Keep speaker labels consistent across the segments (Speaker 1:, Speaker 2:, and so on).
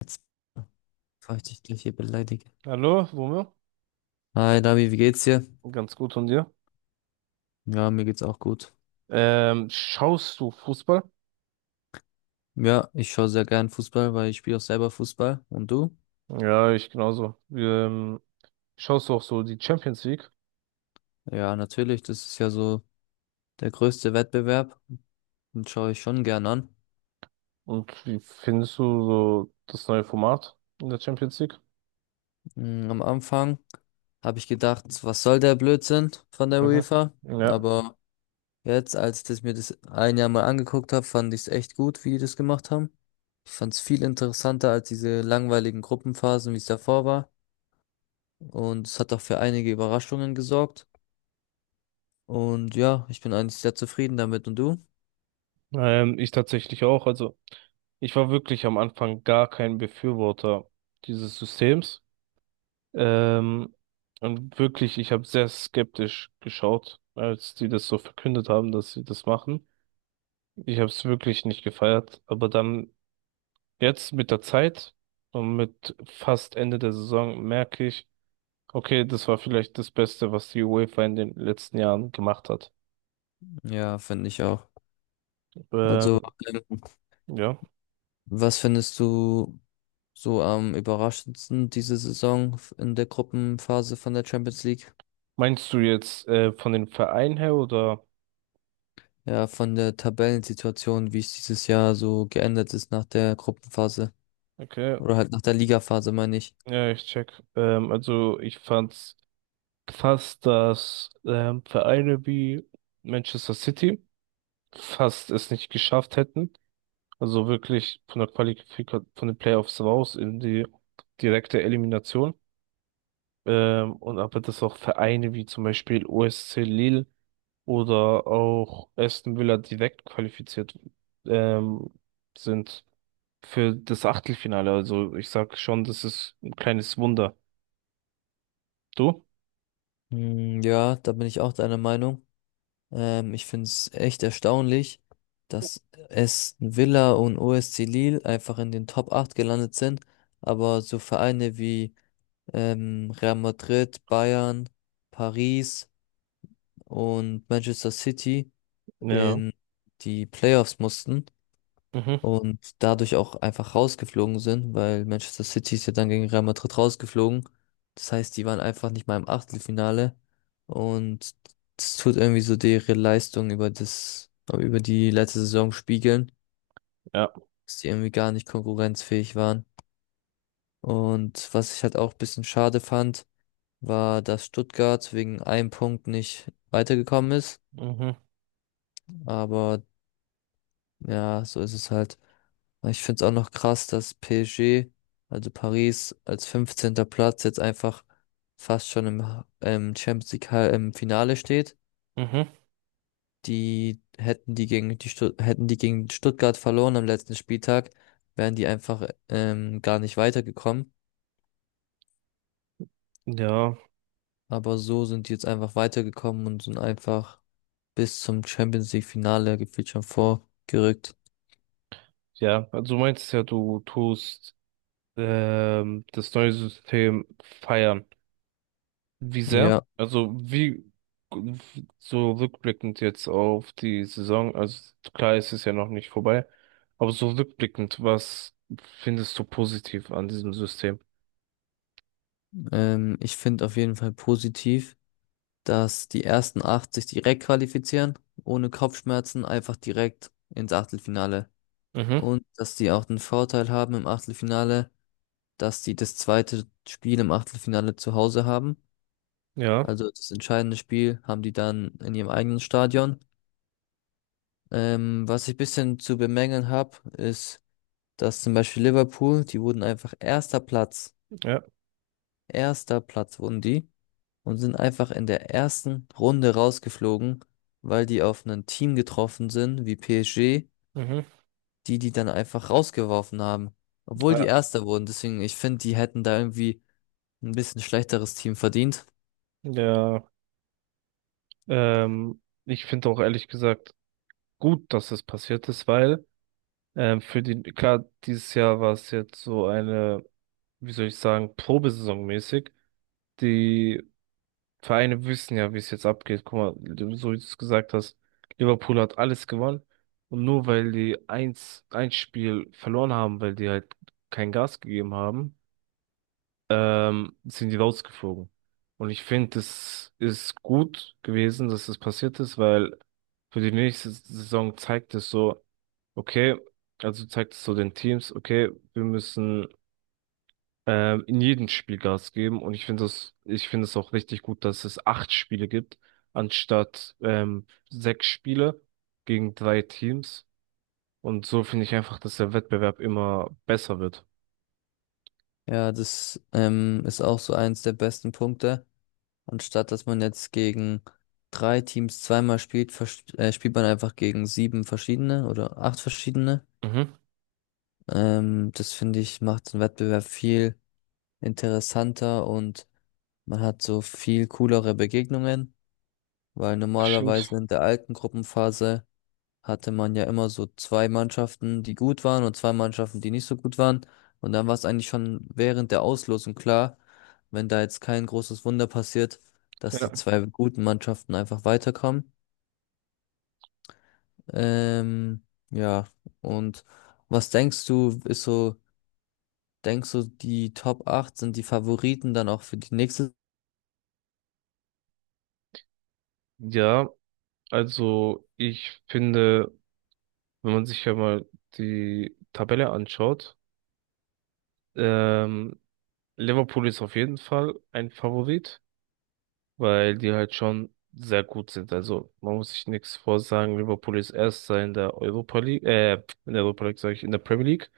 Speaker 1: Jetzt, bevor ich dich gleich hier beleidige.
Speaker 2: Hallo, Romeo.
Speaker 1: Hi, Davi, wie geht's dir?
Speaker 2: Ganz gut von dir.
Speaker 1: Ja, mir geht's auch gut.
Speaker 2: Schaust du Fußball?
Speaker 1: Ja, ich schaue sehr gern Fußball, weil ich spiele auch selber Fußball. Und du?
Speaker 2: Ja, ich genauso. Schaust du auch so die Champions League?
Speaker 1: Ja, natürlich, das ist ja so der größte Wettbewerb. Den schaue ich schon gern an.
Speaker 2: Und wie findest du so das neue Format in der Champions League?
Speaker 1: Mm, am Anfang habe ich gedacht, was soll der Blödsinn von der
Speaker 2: Mhm.
Speaker 1: UEFA?
Speaker 2: Ja,
Speaker 1: Aber jetzt, als ich das mir das ein Jahr mal angeguckt habe, fand ich es echt gut, wie die das gemacht haben. Ich fand es viel interessanter als diese langweiligen Gruppenphasen, wie es davor war. Und es hat auch für einige Überraschungen gesorgt. Und ja, ich bin eigentlich sehr zufrieden damit. Und du?
Speaker 2: ich tatsächlich auch. Also ich war wirklich am Anfang gar kein Befürworter dieses Systems. Ähm, und wirklich, ich habe sehr skeptisch geschaut, als die das so verkündet haben, dass sie das machen. Ich habe es wirklich nicht gefeiert, aber dann jetzt mit der Zeit und mit fast Ende der Saison merke ich, okay, das war vielleicht das Beste, was die UEFA in den letzten Jahren gemacht hat.
Speaker 1: Ja, finde ich auch.
Speaker 2: Ähm,
Speaker 1: Also, ähm,
Speaker 2: ja.
Speaker 1: was findest du so am überraschendsten diese Saison in der Gruppenphase von der Champions League?
Speaker 2: Meinst du jetzt von den Vereinen her oder?
Speaker 1: Ja, von der Tabellensituation, wie es dieses Jahr so geändert ist nach der Gruppenphase,
Speaker 2: Okay,
Speaker 1: oder halt nach der Ligaphase, meine ich.
Speaker 2: ja, ich check. Also ich fand's krass, dass Vereine wie Manchester City fast es nicht geschafft hätten. Also wirklich von der Qualifikation, von den Playoffs raus in die direkte Elimination. Und aber dass auch Vereine wie zum Beispiel OSC Lille oder auch Aston Villa direkt qualifiziert ähm, sind für das Achtelfinale. Also ich sag schon, das ist ein kleines Wunder. Du?
Speaker 1: Hm, ja, da bin ich auch deiner Meinung. Ich finde es echt erstaunlich, dass Aston Villa und OSC Lille einfach in den Top 8 gelandet sind, aber so Vereine wie Real Madrid, Bayern, Paris und Manchester City
Speaker 2: Ja.
Speaker 1: in die Playoffs mussten
Speaker 2: Mhm.
Speaker 1: und dadurch auch einfach rausgeflogen sind, weil Manchester City ist ja dann gegen Real Madrid rausgeflogen. Das heißt, die waren einfach nicht mal im Achtelfinale und das tut irgendwie so ihre Leistung über über die letzte Saison spiegeln,
Speaker 2: Ja.
Speaker 1: dass die irgendwie gar nicht konkurrenzfähig waren. Und was ich halt auch ein bisschen schade fand, war, dass Stuttgart wegen einem Punkt nicht weitergekommen ist.
Speaker 2: Mhm.
Speaker 1: Aber ja, so ist es halt. Aber ich finde es auch noch krass, dass PSG, also Paris, als fünfzehnter Platz jetzt einfach fast schon im Champions League im Finale steht.
Speaker 2: Mhm.
Speaker 1: Die hätten die gegen die Stutt Hätten die gegen Stuttgart verloren am letzten Spieltag, wären die einfach gar nicht weitergekommen.
Speaker 2: Ja.
Speaker 1: Aber so sind die jetzt einfach weitergekommen und sind einfach bis zum Champions League Finale gefühlt schon vorgerückt.
Speaker 2: Ja. Also du meinst ja, du tust das neue System feiern. Wie sehr?
Speaker 1: Ja,
Speaker 2: Also wie so rückblickend jetzt auf die Saison, also klar, es ist ja noch nicht vorbei, aber so rückblickend, was findest du positiv an diesem System?
Speaker 1: ich finde auf jeden Fall positiv, dass die ersten acht sich direkt qualifizieren, ohne Kopfschmerzen, einfach direkt ins Achtelfinale.
Speaker 2: Mhm,
Speaker 1: Und dass die auch den Vorteil haben im Achtelfinale, dass die das zweite Spiel im Achtelfinale zu Hause haben.
Speaker 2: ja,
Speaker 1: Also das entscheidende Spiel haben die dann in ihrem eigenen Stadion. Was ich bisschen zu bemängeln habe, ist, dass zum Beispiel Liverpool, die wurden einfach
Speaker 2: ja,
Speaker 1: erster Platz wurden die. Und sind einfach in der ersten Runde rausgeflogen, weil die auf ein Team getroffen sind, wie PSG,
Speaker 2: mhm,
Speaker 1: die dann einfach rausgeworfen haben, obwohl die
Speaker 2: ja,
Speaker 1: Erster wurden. Deswegen, ich finde, die hätten da irgendwie ein bisschen schlechteres Team verdient.
Speaker 2: ja, ich finde auch ehrlich gesagt gut, dass es passiert ist, weil für die, klar, dieses Jahr war es jetzt so eine, wie soll ich sagen, Probesaison mäßig, die Vereine wissen ja, wie es jetzt abgeht. Guck mal, so wie du es gesagt hast, Liverpool hat alles gewonnen. Und nur weil die eins, ein Spiel verloren haben, weil die halt kein Gas gegeben haben, sind die rausgeflogen. Und ich finde, es ist gut gewesen, dass das passiert ist, weil für die nächste Saison zeigt es so, okay, also zeigt es so den Teams, okay, wir müssen in jedem Spiel Gas geben. Und ich finde es auch richtig gut, dass es 8 Spiele gibt, anstatt 6 Spiele gegen drei Teams. Und so finde ich einfach, dass der Wettbewerb immer besser wird.
Speaker 1: Ja, das ist auch so eins der besten Punkte. Anstatt dass man jetzt gegen drei Teams zweimal spielt, spielt man einfach gegen sieben verschiedene oder acht verschiedene.
Speaker 2: Mhm.
Speaker 1: Das finde ich macht den Wettbewerb viel interessanter, und man hat so viel coolere Begegnungen, weil
Speaker 2: Das stimmt.
Speaker 1: normalerweise in der alten Gruppenphase hatte man ja immer so zwei Mannschaften, die gut waren und zwei Mannschaften, die nicht so gut waren. Und dann war es eigentlich schon während der Auslosung klar, wenn da jetzt kein großes Wunder passiert, dass
Speaker 2: Ja.
Speaker 1: die zwei guten Mannschaften einfach weiterkommen. Ähm, ja, und was denkst du, denkst du, die Top 8 sind die Favoriten dann auch für die nächste?
Speaker 2: Ja, also ich finde, wenn man sich ja mal die Tabelle anschaut, ähm, Liverpool ist auf jeden Fall ein Favorit, weil die halt schon sehr gut sind. Also man muss sich nichts vorsagen. Liverpool ist Erster in der Europa League, in der Premier League.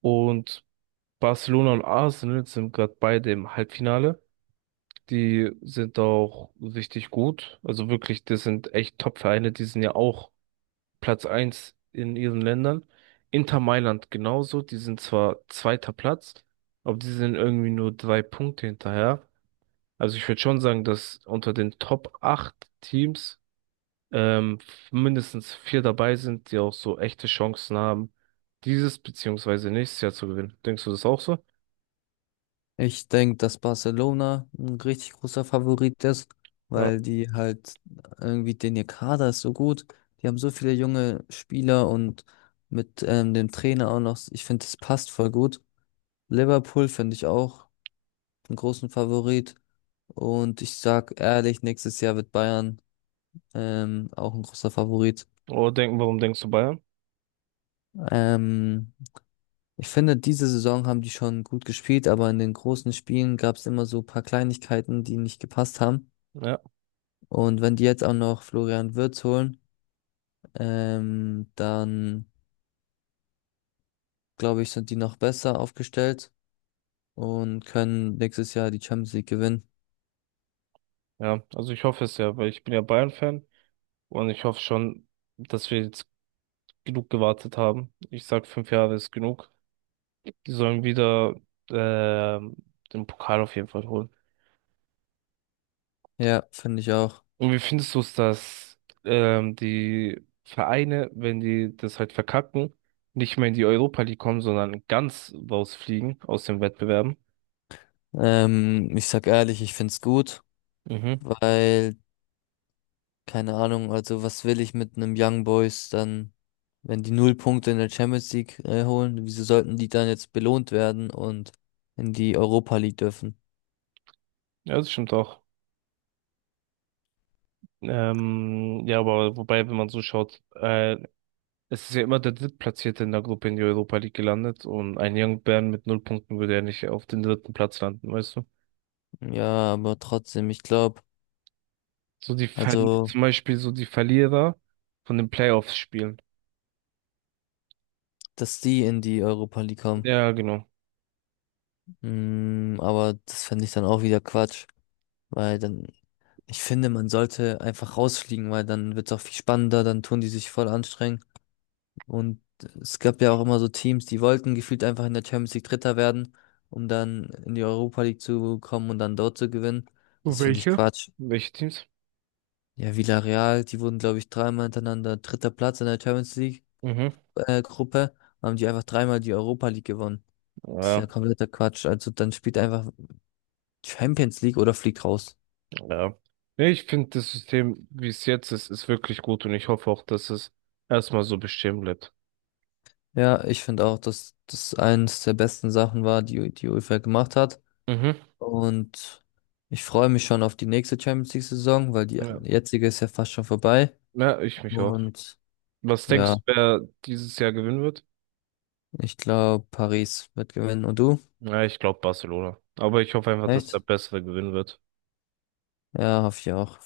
Speaker 2: Und Barcelona und Arsenal sind gerade beide im Halbfinale. Die sind auch richtig gut. Also wirklich, das sind echt Top-Vereine. Die sind ja auch Platz eins in ihren Ländern. Inter Mailand genauso. Die sind zwar zweiter Platz, aber die sind irgendwie nur 3 Punkte hinterher. Also ich würde schon sagen, dass unter den Top 8 Teams ähm, mindestens vier dabei sind, die auch so echte Chancen haben, dieses beziehungsweise nächstes Jahr zu gewinnen. Denkst du das auch so?
Speaker 1: Ich denke, dass Barcelona ein richtig großer Favorit ist,
Speaker 2: Ja.
Speaker 1: weil die halt irgendwie, den ihr Kader ist so gut. Die haben so viele junge Spieler und mit dem Trainer auch noch, ich finde, das passt voll gut. Liverpool finde ich auch einen großen Favorit. Und ich sag ehrlich, nächstes Jahr wird Bayern auch ein großer Favorit.
Speaker 2: Warum denkst du Bayern?
Speaker 1: Ähm, Ich finde, diese Saison haben die schon gut gespielt, aber in den großen Spielen gab es immer so ein paar Kleinigkeiten, die nicht gepasst haben.
Speaker 2: Ja,
Speaker 1: Und wenn die jetzt auch noch Florian Wirtz holen, dann glaube ich, sind die noch besser aufgestellt und können nächstes Jahr die Champions League gewinnen.
Speaker 2: ja. Also ich hoffe es ja, weil ich bin ja Bayern-Fan und ich hoffe schon, dass wir jetzt genug gewartet haben. Ich sag, 5 Jahre ist genug. Die sollen wieder ähm, den Pokal auf jeden Fall holen.
Speaker 1: Ja, finde ich auch.
Speaker 2: Und wie findest du es, dass die Vereine, wenn die das halt verkacken, nicht mehr in die Europa League kommen, sondern ganz rausfliegen aus den Wettbewerben?
Speaker 1: Ich sag ehrlich, ich find's gut,
Speaker 2: Mhm.
Speaker 1: weil, keine Ahnung, also was will ich mit einem Young Boys dann, wenn die null Punkte in der Champions League holen, wieso sollten die dann jetzt belohnt werden und in die Europa League dürfen?
Speaker 2: Ja, das stimmt auch. Ja, aber wobei, wenn man so schaut, es ist ja immer der Drittplatzierte in der Gruppe in die Europa League gelandet und ein Young Bern mit 0 Punkten würde ja nicht auf den dritten Platz landen, weißt du?
Speaker 1: Ja, aber trotzdem, ich glaube,
Speaker 2: So die Ver
Speaker 1: also,
Speaker 2: zum Beispiel so die Verlierer von den Playoffs spielen.
Speaker 1: dass die in die Europa League kommen.
Speaker 2: Ja, genau.
Speaker 1: Mm, aber das fände ich dann auch wieder Quatsch, weil dann, ich finde, man sollte einfach rausfliegen, weil dann wird es auch viel spannender, dann tun die sich voll anstrengen. Und es gab ja auch immer so Teams, die wollten gefühlt einfach in der Champions League Dritter werden, um dann in die Europa League zu kommen und dann dort zu gewinnen.
Speaker 2: Und
Speaker 1: Das finde ich
Speaker 2: welche?
Speaker 1: Quatsch.
Speaker 2: Welche Teams?
Speaker 1: Ja, Villarreal, die wurden, glaube ich, dreimal hintereinander dritter Platz in der Champions League
Speaker 2: Mhm.
Speaker 1: Gruppe, haben die einfach dreimal die Europa League gewonnen. Das ist ja
Speaker 2: Ja,
Speaker 1: kompletter Quatsch. Also dann spielt einfach Champions League oder fliegt raus.
Speaker 2: ja. Nee, ich finde das System, wie es jetzt ist, ist wirklich gut und ich hoffe auch, dass es erstmal so bestehen bleibt.
Speaker 1: Ja, ich finde auch, dass das eines der besten Sachen war, die die UEFA gemacht hat.
Speaker 2: Mhm.
Speaker 1: Und ich freue mich schon auf die nächste Champions League-Saison, weil die
Speaker 2: Ja.
Speaker 1: jetzige ist ja fast schon vorbei.
Speaker 2: Ja, ich mich auch.
Speaker 1: Und
Speaker 2: Was
Speaker 1: ja,
Speaker 2: denkst du, wer dieses Jahr gewinnen wird?
Speaker 1: ich glaube, Paris wird gewinnen. Und du?
Speaker 2: Ja, ich glaube Barcelona. Aber ich hoffe einfach, dass der
Speaker 1: Echt?
Speaker 2: Bessere gewinnen wird.
Speaker 1: Ja, hoffe ich auch.